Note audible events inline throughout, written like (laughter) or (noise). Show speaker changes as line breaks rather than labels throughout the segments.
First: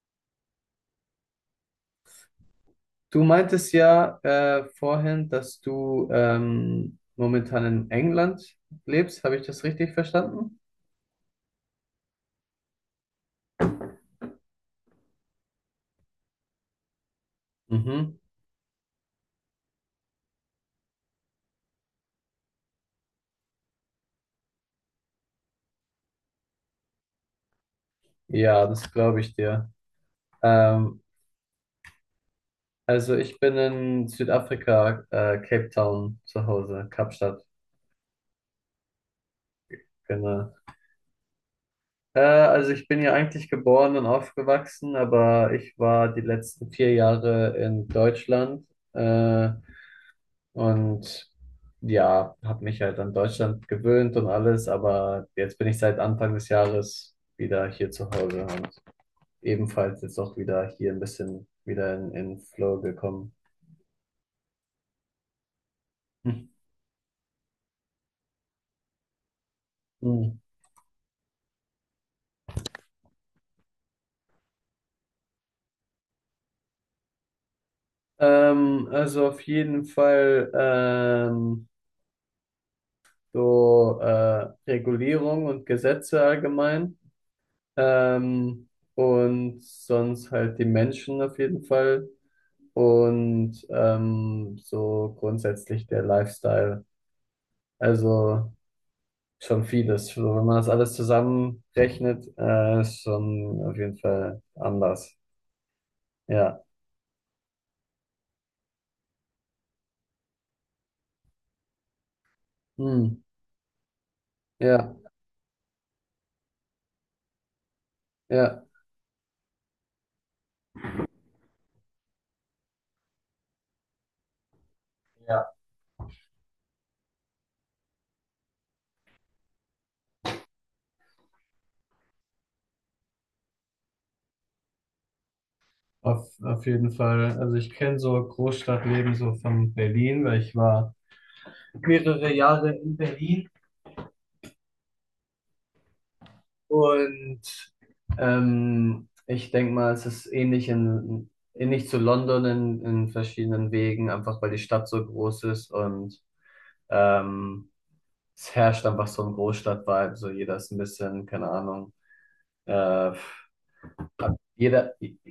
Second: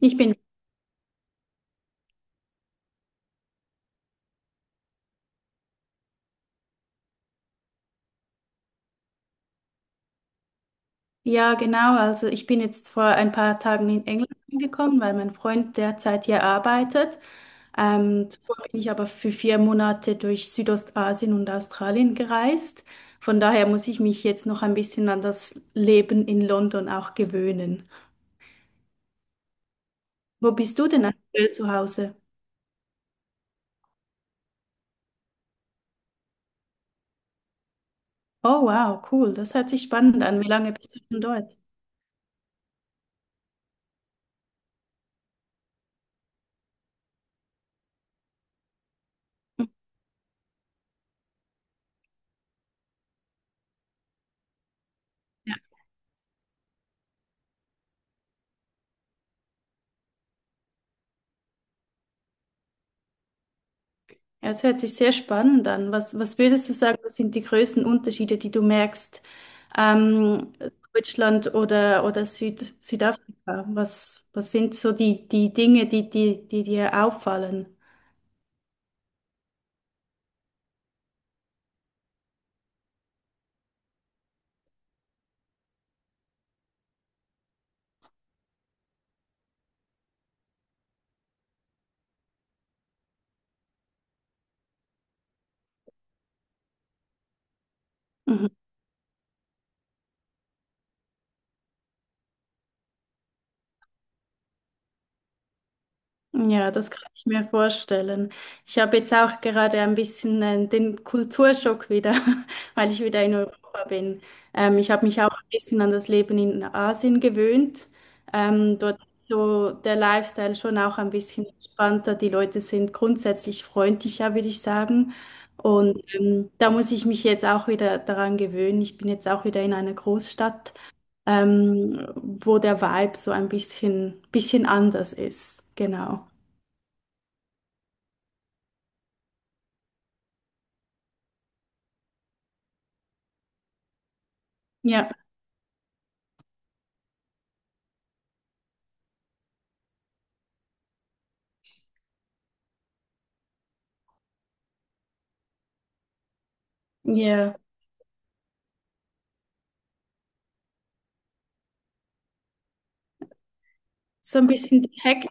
Ich bin,
Du meintest ja vorhin, dass du momentan in England lebst. Habe ich das richtig verstanden?
ja genau, also ich bin jetzt vor ein paar Tagen in England angekommen, weil mein Freund derzeit hier arbeitet.
Mhm.
Zuvor bin ich aber für 4 Monate durch Südostasien und Australien gereist. Von daher muss ich mich jetzt noch ein bisschen an das Leben in London auch gewöhnen.
Ja, das glaube ich dir.
Wo bist du
Ähm,
denn aktuell zu Hause?
also ich bin in Südafrika, Cape Town zu Hause, Kapstadt,
Oh wow, cool, das hört sich spannend an. Wie
genau.
lange bist du schon dort?
Also ich bin ja eigentlich geboren und aufgewachsen, aber ich war die letzten vier Jahre in Deutschland. Äh,
Ja.
Und ja, habe mich halt an Deutschland gewöhnt und alles, aber jetzt bin ich seit Anfang des Jahres wieder hier zu Hause und ebenfalls jetzt auch wieder hier ein bisschen wieder in Flow gekommen.
Ja, es hört sich sehr spannend an. Was
Hm.
würdest du sagen, was sind die größten Unterschiede, die du merkst,
Hm.
ähm, Deutschland oder Südafrika? Was sind so die Dinge, die dir auffallen?
Also auf jeden Fall so Regulierung und Gesetze allgemein, ähm, und sonst halt die Menschen auf jeden Fall. Und so grundsätzlich der Lifestyle.
Mhm.
Also schon vieles. So, wenn man das alles zusammenrechnet, ist schon auf jeden Fall anders. Ja.
Ja, das kann ich mir vorstellen. Ich habe jetzt auch gerade ein bisschen den Kulturschock wieder, (laughs) weil ich
Hm.
wieder in Europa bin. Ich
Ja,
habe mich auch ein bisschen an das Leben in Asien gewöhnt.
ja.
Dort ist so der Lifestyle schon auch ein bisschen entspannter. Die Leute sind grundsätzlich freundlicher, würde ich sagen.
Ja.
Und da muss ich mich jetzt auch wieder daran gewöhnen. Ich bin jetzt auch wieder in einer Großstadt, wo der Vibe so ein bisschen anders ist. Genau.
Auf jeden Fall. Also ich kenne so Großstadtleben so von Berlin, weil ich war mehrere Jahre in Berlin.
Ja,
Und ich denke mal, es ist ähnlich zu London in verschiedenen Wegen, einfach weil die Stadt so groß ist und
ja.
ähm, es herrscht einfach so ein Großstadt-Vibe. So jeder ist ein bisschen, keine Ahnung, äh,
So ein bisschen die
jeder,
Hektik,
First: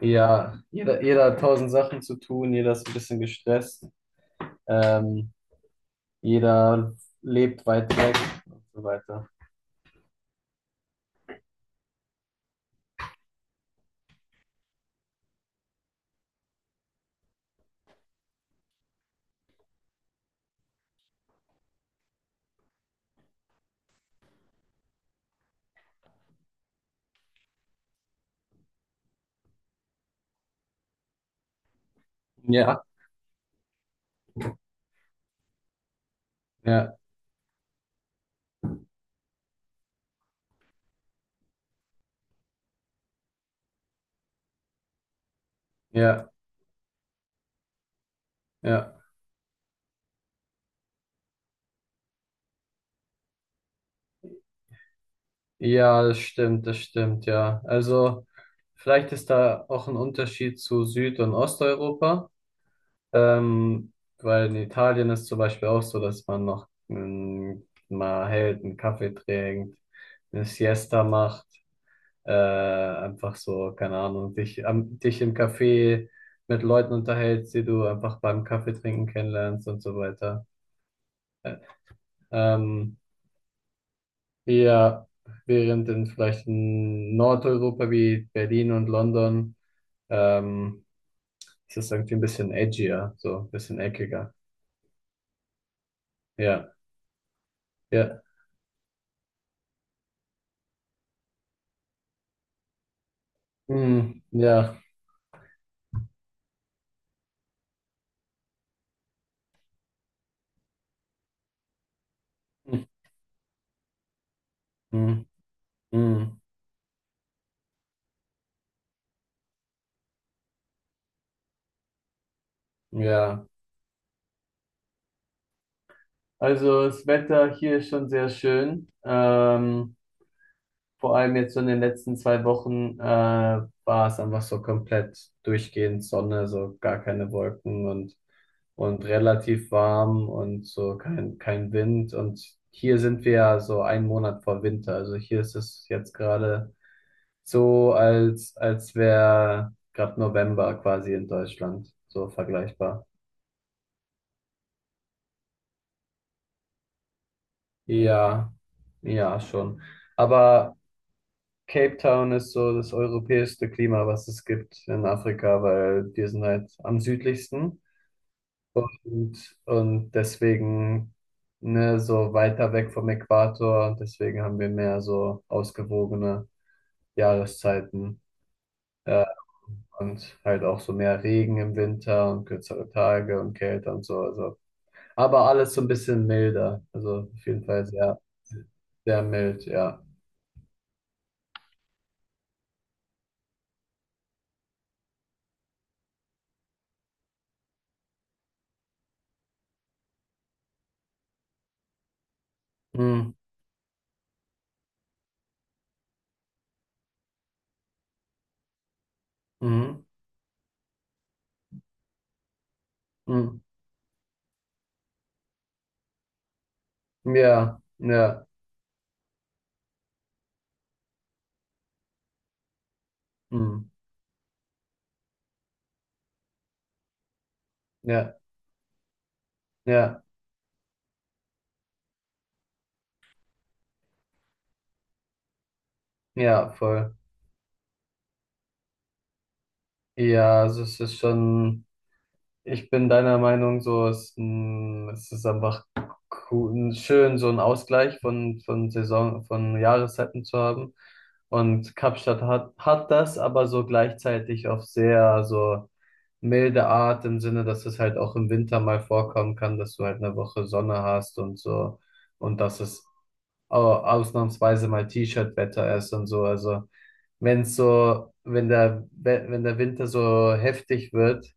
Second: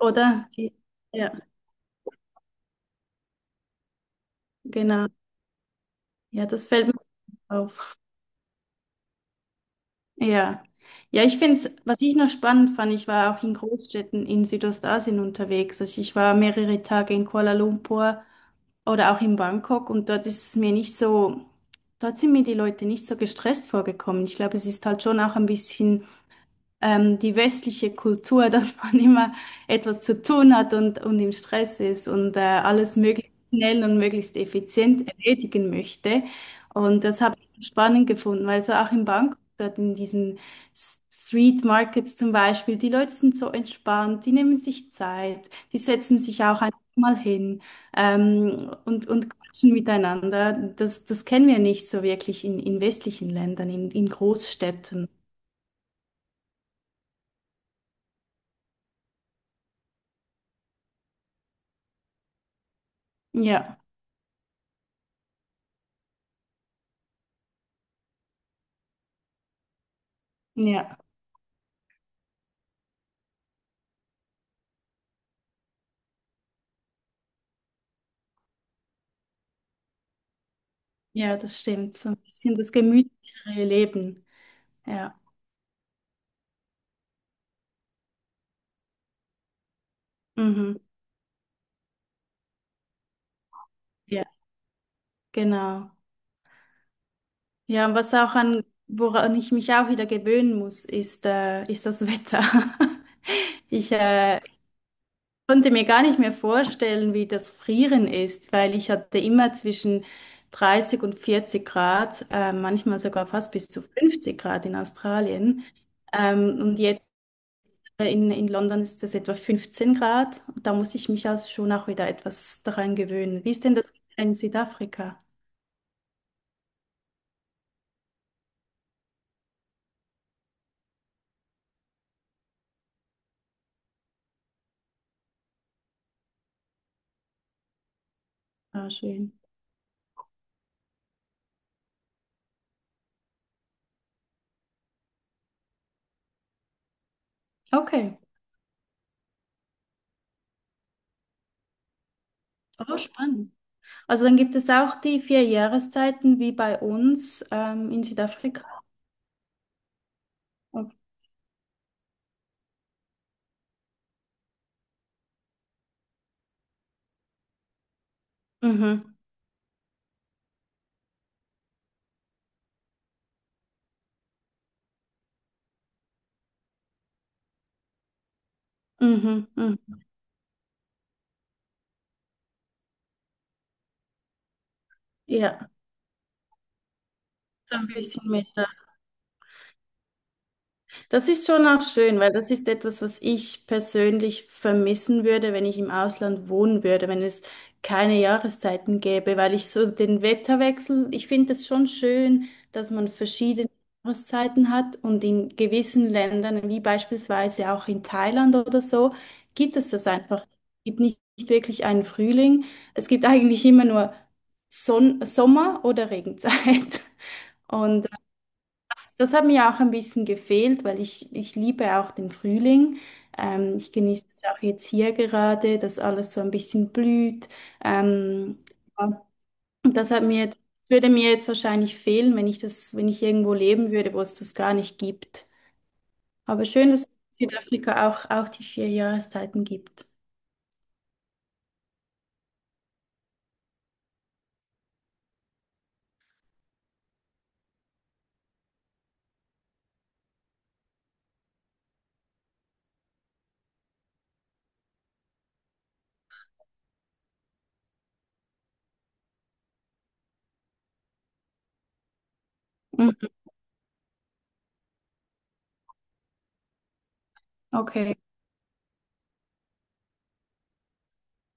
oder?
ja,
Die,
jeder
ja,
hat tausend Sachen zu tun, jeder ist ein bisschen gestresst,
genau.
ähm,
Ja, das fällt
jeder
mir
lebt weit
auf.
weg und so weiter.
Ja. Ja, ich finde es, was ich noch spannend fand, ich war auch in Großstädten in Südostasien unterwegs. Also ich war mehrere Tage in Kuala Lumpur oder auch in Bangkok, und dort ist es mir nicht so, dort sind mir die Leute nicht so gestresst vorgekommen. Ich glaube, es ist halt schon auch ein bisschen. Die westliche Kultur, (laughs) dass man immer etwas zu tun hat und im Stress ist und
Ja,
alles möglichst schnell und möglichst effizient erledigen möchte.
ja,
Und das habe ich spannend gefunden, weil so auch in Bangkok, dort in diesen Street Markets zum Beispiel, die Leute sind so entspannt, die nehmen sich Zeit, die setzen
ja,
sich auch einfach mal hin
ja.
und quatschen miteinander. Das kennen wir nicht so wirklich in westlichen Ländern, in Großstädten.
Ja, das stimmt, ja. Also vielleicht ist da auch ein Unterschied zu Süd- und Osteuropa,
Ja,
ähm, weil in Italien ist zum Beispiel auch so, dass man noch mal hält, einen Kaffee trinkt, eine
ja.
Siesta macht, einfach so, keine Ahnung, dich im Café mit Leuten unterhältst, die du einfach beim Kaffee trinken kennenlernst und so weiter.
Ja,
Äh,
das stimmt. So ein bisschen das
Ähm,
gemütlichere Leben.
Ja,
Ja.
während in vielleicht in Nordeuropa wie Berlin und London
Mhm.
ähm, ist es irgendwie ein bisschen edgier, so ein bisschen
Ja,
eckiger.
genau.
Ja,
Ja, und was
ja,
auch an, woran ich mich auch wieder gewöhnen muss, ist, ist das Wetter. (laughs) Ich
mm, ja.
konnte mir gar nicht mehr vorstellen, wie das Frieren ist, weil ich hatte immer zwischen 30 und 40 Grad, manchmal sogar fast bis zu 50 Grad in
Mm,
Australien.
mm,
Ähm, und jetzt in London ist es etwa 15 Grad. Da muss ich mich also schon auch wieder etwas daran gewöhnen.
ja.
Wie ist denn das in Südafrika?
Also das Wetter hier ist schon sehr schön. Vor allem jetzt so in den letzten zwei Wochen war es einfach so komplett durchgehend Sonne, so gar keine Wolken
Ah,
und
schön.
relativ warm und so kein Wind. Und hier sind wir ja so einen Monat vor Winter. Also hier ist es jetzt gerade so,
Okay,
als wäre gerade November quasi in Deutschland, so
oh,
vergleichbar.
spannend. Also dann gibt es auch die 4 Jahreszeiten wie bei uns in
Ja,
Südafrika.
ja, schon. Aber Cape Town ist so das europäischste Klima, was es gibt in Afrika, weil wir sind halt am südlichsten
Mhm,
und deswegen ne, so weiter weg vom Äquator und deswegen haben wir mehr so ausgewogene Jahreszeiten
mhm, mhm.
und halt auch so mehr Regen im Winter und kürzere Tage und Kälte und so. Also. Aber
Ja,
alles so ein bisschen milder, also auf jeden
so
Fall
ein bisschen mehr.
sehr mild, ja.
Das ist schon auch schön, weil das ist etwas, was ich persönlich vermissen würde, wenn ich im Ausland wohnen würde, wenn es keine Jahreszeiten gäbe, weil ich so den Wetterwechsel, ich finde es schon schön, dass man
Mhm.
verschiedene Jahreszeiten hat, und in gewissen Ländern, wie beispielsweise auch in Thailand oder so, gibt es
Mhm.
das einfach. Es gibt nicht wirklich einen Frühling. Es gibt
Mm.
eigentlich immer nur Son Sommer oder Regenzeit. (laughs)
Ja,
Und
ja.
das hat mir auch ein bisschen gefehlt, weil ich liebe auch den Frühling.
Mhm.
Ich genieße es auch jetzt hier gerade, dass alles so ein bisschen blüht.
Ja,
Ähm, ja, und das hat
ja.
mir, würde mir jetzt wahrscheinlich fehlen, wenn ich das, wenn ich irgendwo leben würde, wo es das gar nicht gibt. Aber
Ja,
schön, dass es
voll.
in Südafrika auch die 4 Jahreszeiten gibt.
Ja, also es ist schon, ich bin deiner Meinung so, es, mm, es ist einfach cool, schön, so einen Ausgleich von Saison, von Jahreszeiten zu haben. Und Kapstadt hat das, aber so gleichzeitig auf sehr so milde Art im Sinne, dass es halt auch im Winter mal vorkommen kann, dass du halt eine Woche Sonne hast und so. Und das ist
Mhm,
ausnahmsweise mal T-Shirt-Wetter ist und so. Also wenn
Okay,
so, wenn der Winter so heftig wird,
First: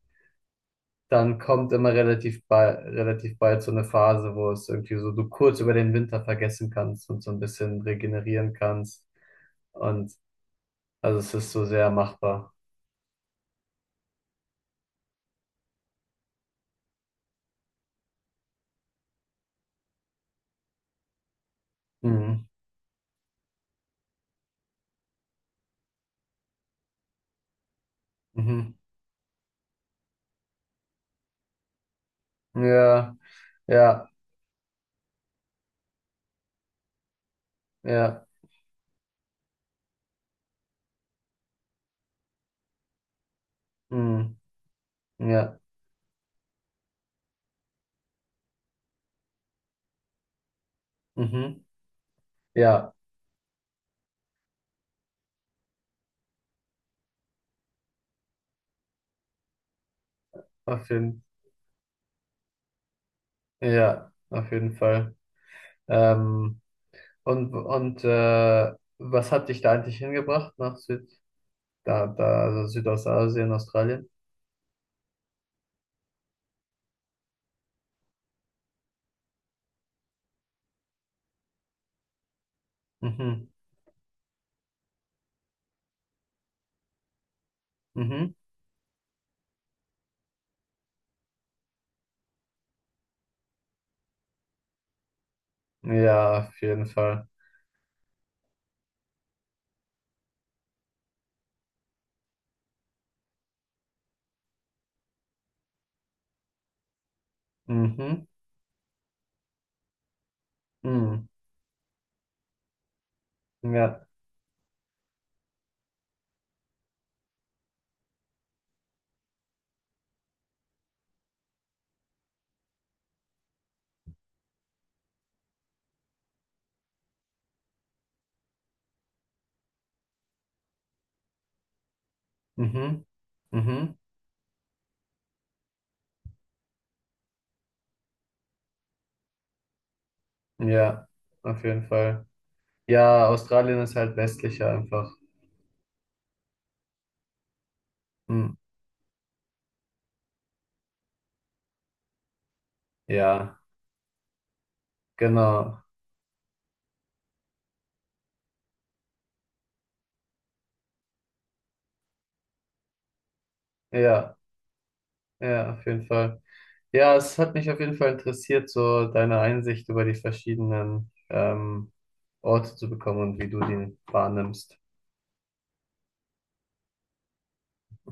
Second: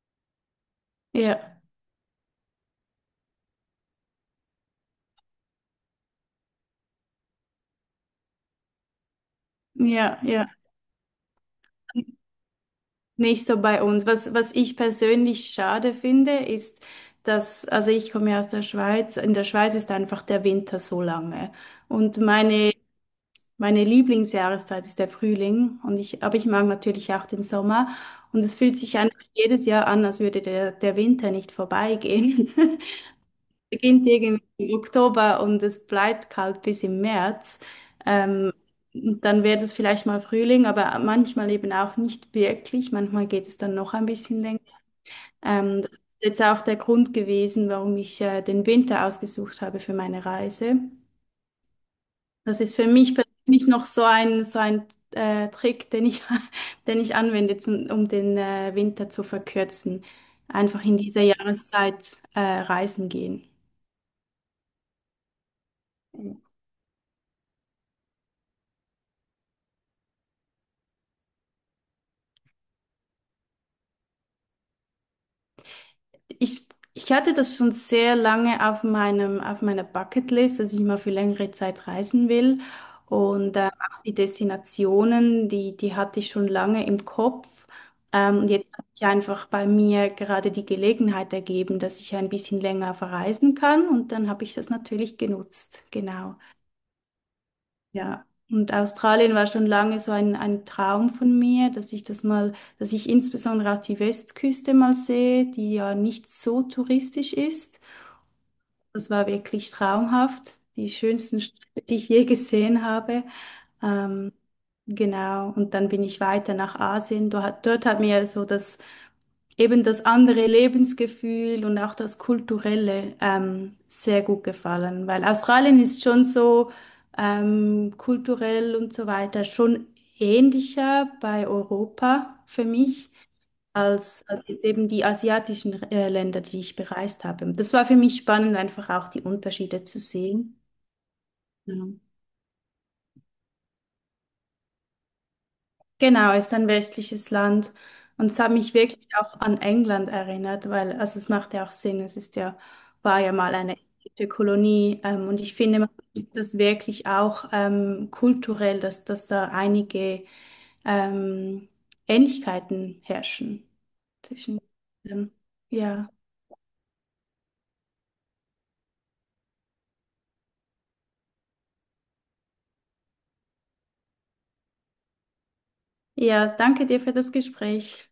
dann
ja,
kommt immer relativ bald so eine Phase, wo es irgendwie so du kurz über den Winter vergessen kannst und so ein bisschen regenerieren kannst. Und
ja, ja.
also es ist so sehr machbar.
Nicht so bei uns. Was ich persönlich schade finde, ist, dass, also ich komme ja aus der Schweiz, in der Schweiz ist einfach der Winter so lange. Und
Mhm.
meine Lieblingsjahreszeit ist der Frühling. Und ich, aber ich mag natürlich auch den Sommer. Und es
Mhm.
fühlt sich einfach jedes Jahr an, als würde der Winter nicht vorbeigehen. (laughs)
Ja,
Beginnt
ja,
irgendwie im Oktober und es bleibt kalt bis im März.
ja,
Ähm, und dann wird es vielleicht mal Frühling, aber manchmal eben auch nicht wirklich. Manchmal geht es dann noch ein
mhm.
bisschen länger.
Ja,
Das ist jetzt auch der Grund gewesen, warum ich den Winter ausgesucht habe für meine Reise.
mhm.
Das ist für
Ja,
mich persönlich noch so ein Trick, (laughs) den ich anwende, zum, um den Winter zu verkürzen. Einfach
auf
in dieser
jeden,
Jahreszeit reisen gehen.
ja, auf jeden Fall. Ähm, Und, und äh, was hat dich da eigentlich hingebracht nach also Südostasien, Australien?
Ich, Ich hatte das schon sehr lange auf meinem, auf meiner Bucketlist, dass ich mal für längere Zeit reisen will.
Mhm.
Und auch die Destinationen, die hatte ich schon lange im Kopf.
Mhm.
Und jetzt hat sich einfach bei mir gerade die Gelegenheit ergeben, dass ich ein bisschen länger verreisen kann. Und dann habe ich das natürlich genutzt. Genau.
Ja, auf jeden Fall.
Ja, und Australien war schon lange so ein Traum von mir, dass ich das mal, dass ich insbesondere auch die Westküste mal sehe, die ja nicht so touristisch ist.
Mhm.
Das war wirklich traumhaft, die
Mhm.
schönsten Städte, die ich je gesehen habe.
Ja.
Ähm, genau, und dann bin ich weiter nach Asien. Dort hat mir so das eben das andere Lebensgefühl und auch das Kulturelle sehr gut gefallen, weil Australien ist schon so kulturell und so weiter schon ähnlicher bei Europa für
Mhm.
mich
Mhm.
als jetzt eben die asiatischen Länder, die ich bereist habe. Das war für mich spannend, einfach auch die Unterschiede zu sehen.
Ja, auf
Ja.
jeden Fall. Ja, Australien ist halt westlicher einfach.
Genau, ist ein westliches Land. Und es hat
Mhm.
mich wirklich auch an England erinnert, weil, also es macht ja auch Sinn, es ist ja, war ja mal
Ja,
eine englische Kolonie. Und ich finde,
genau.
man sieht das wirklich auch kulturell, dass da einige ähm, Ähnlichkeiten herrschen
Ja,
zwischen, ähm,
ja, auf jeden
ja.
Fall. Ja, es hat mich auf jeden Fall interessiert, so deine Einsicht über die verschiedenen Orte zu bekommen und wie du die wahrnimmst.
Ja, danke dir für das Gespräch.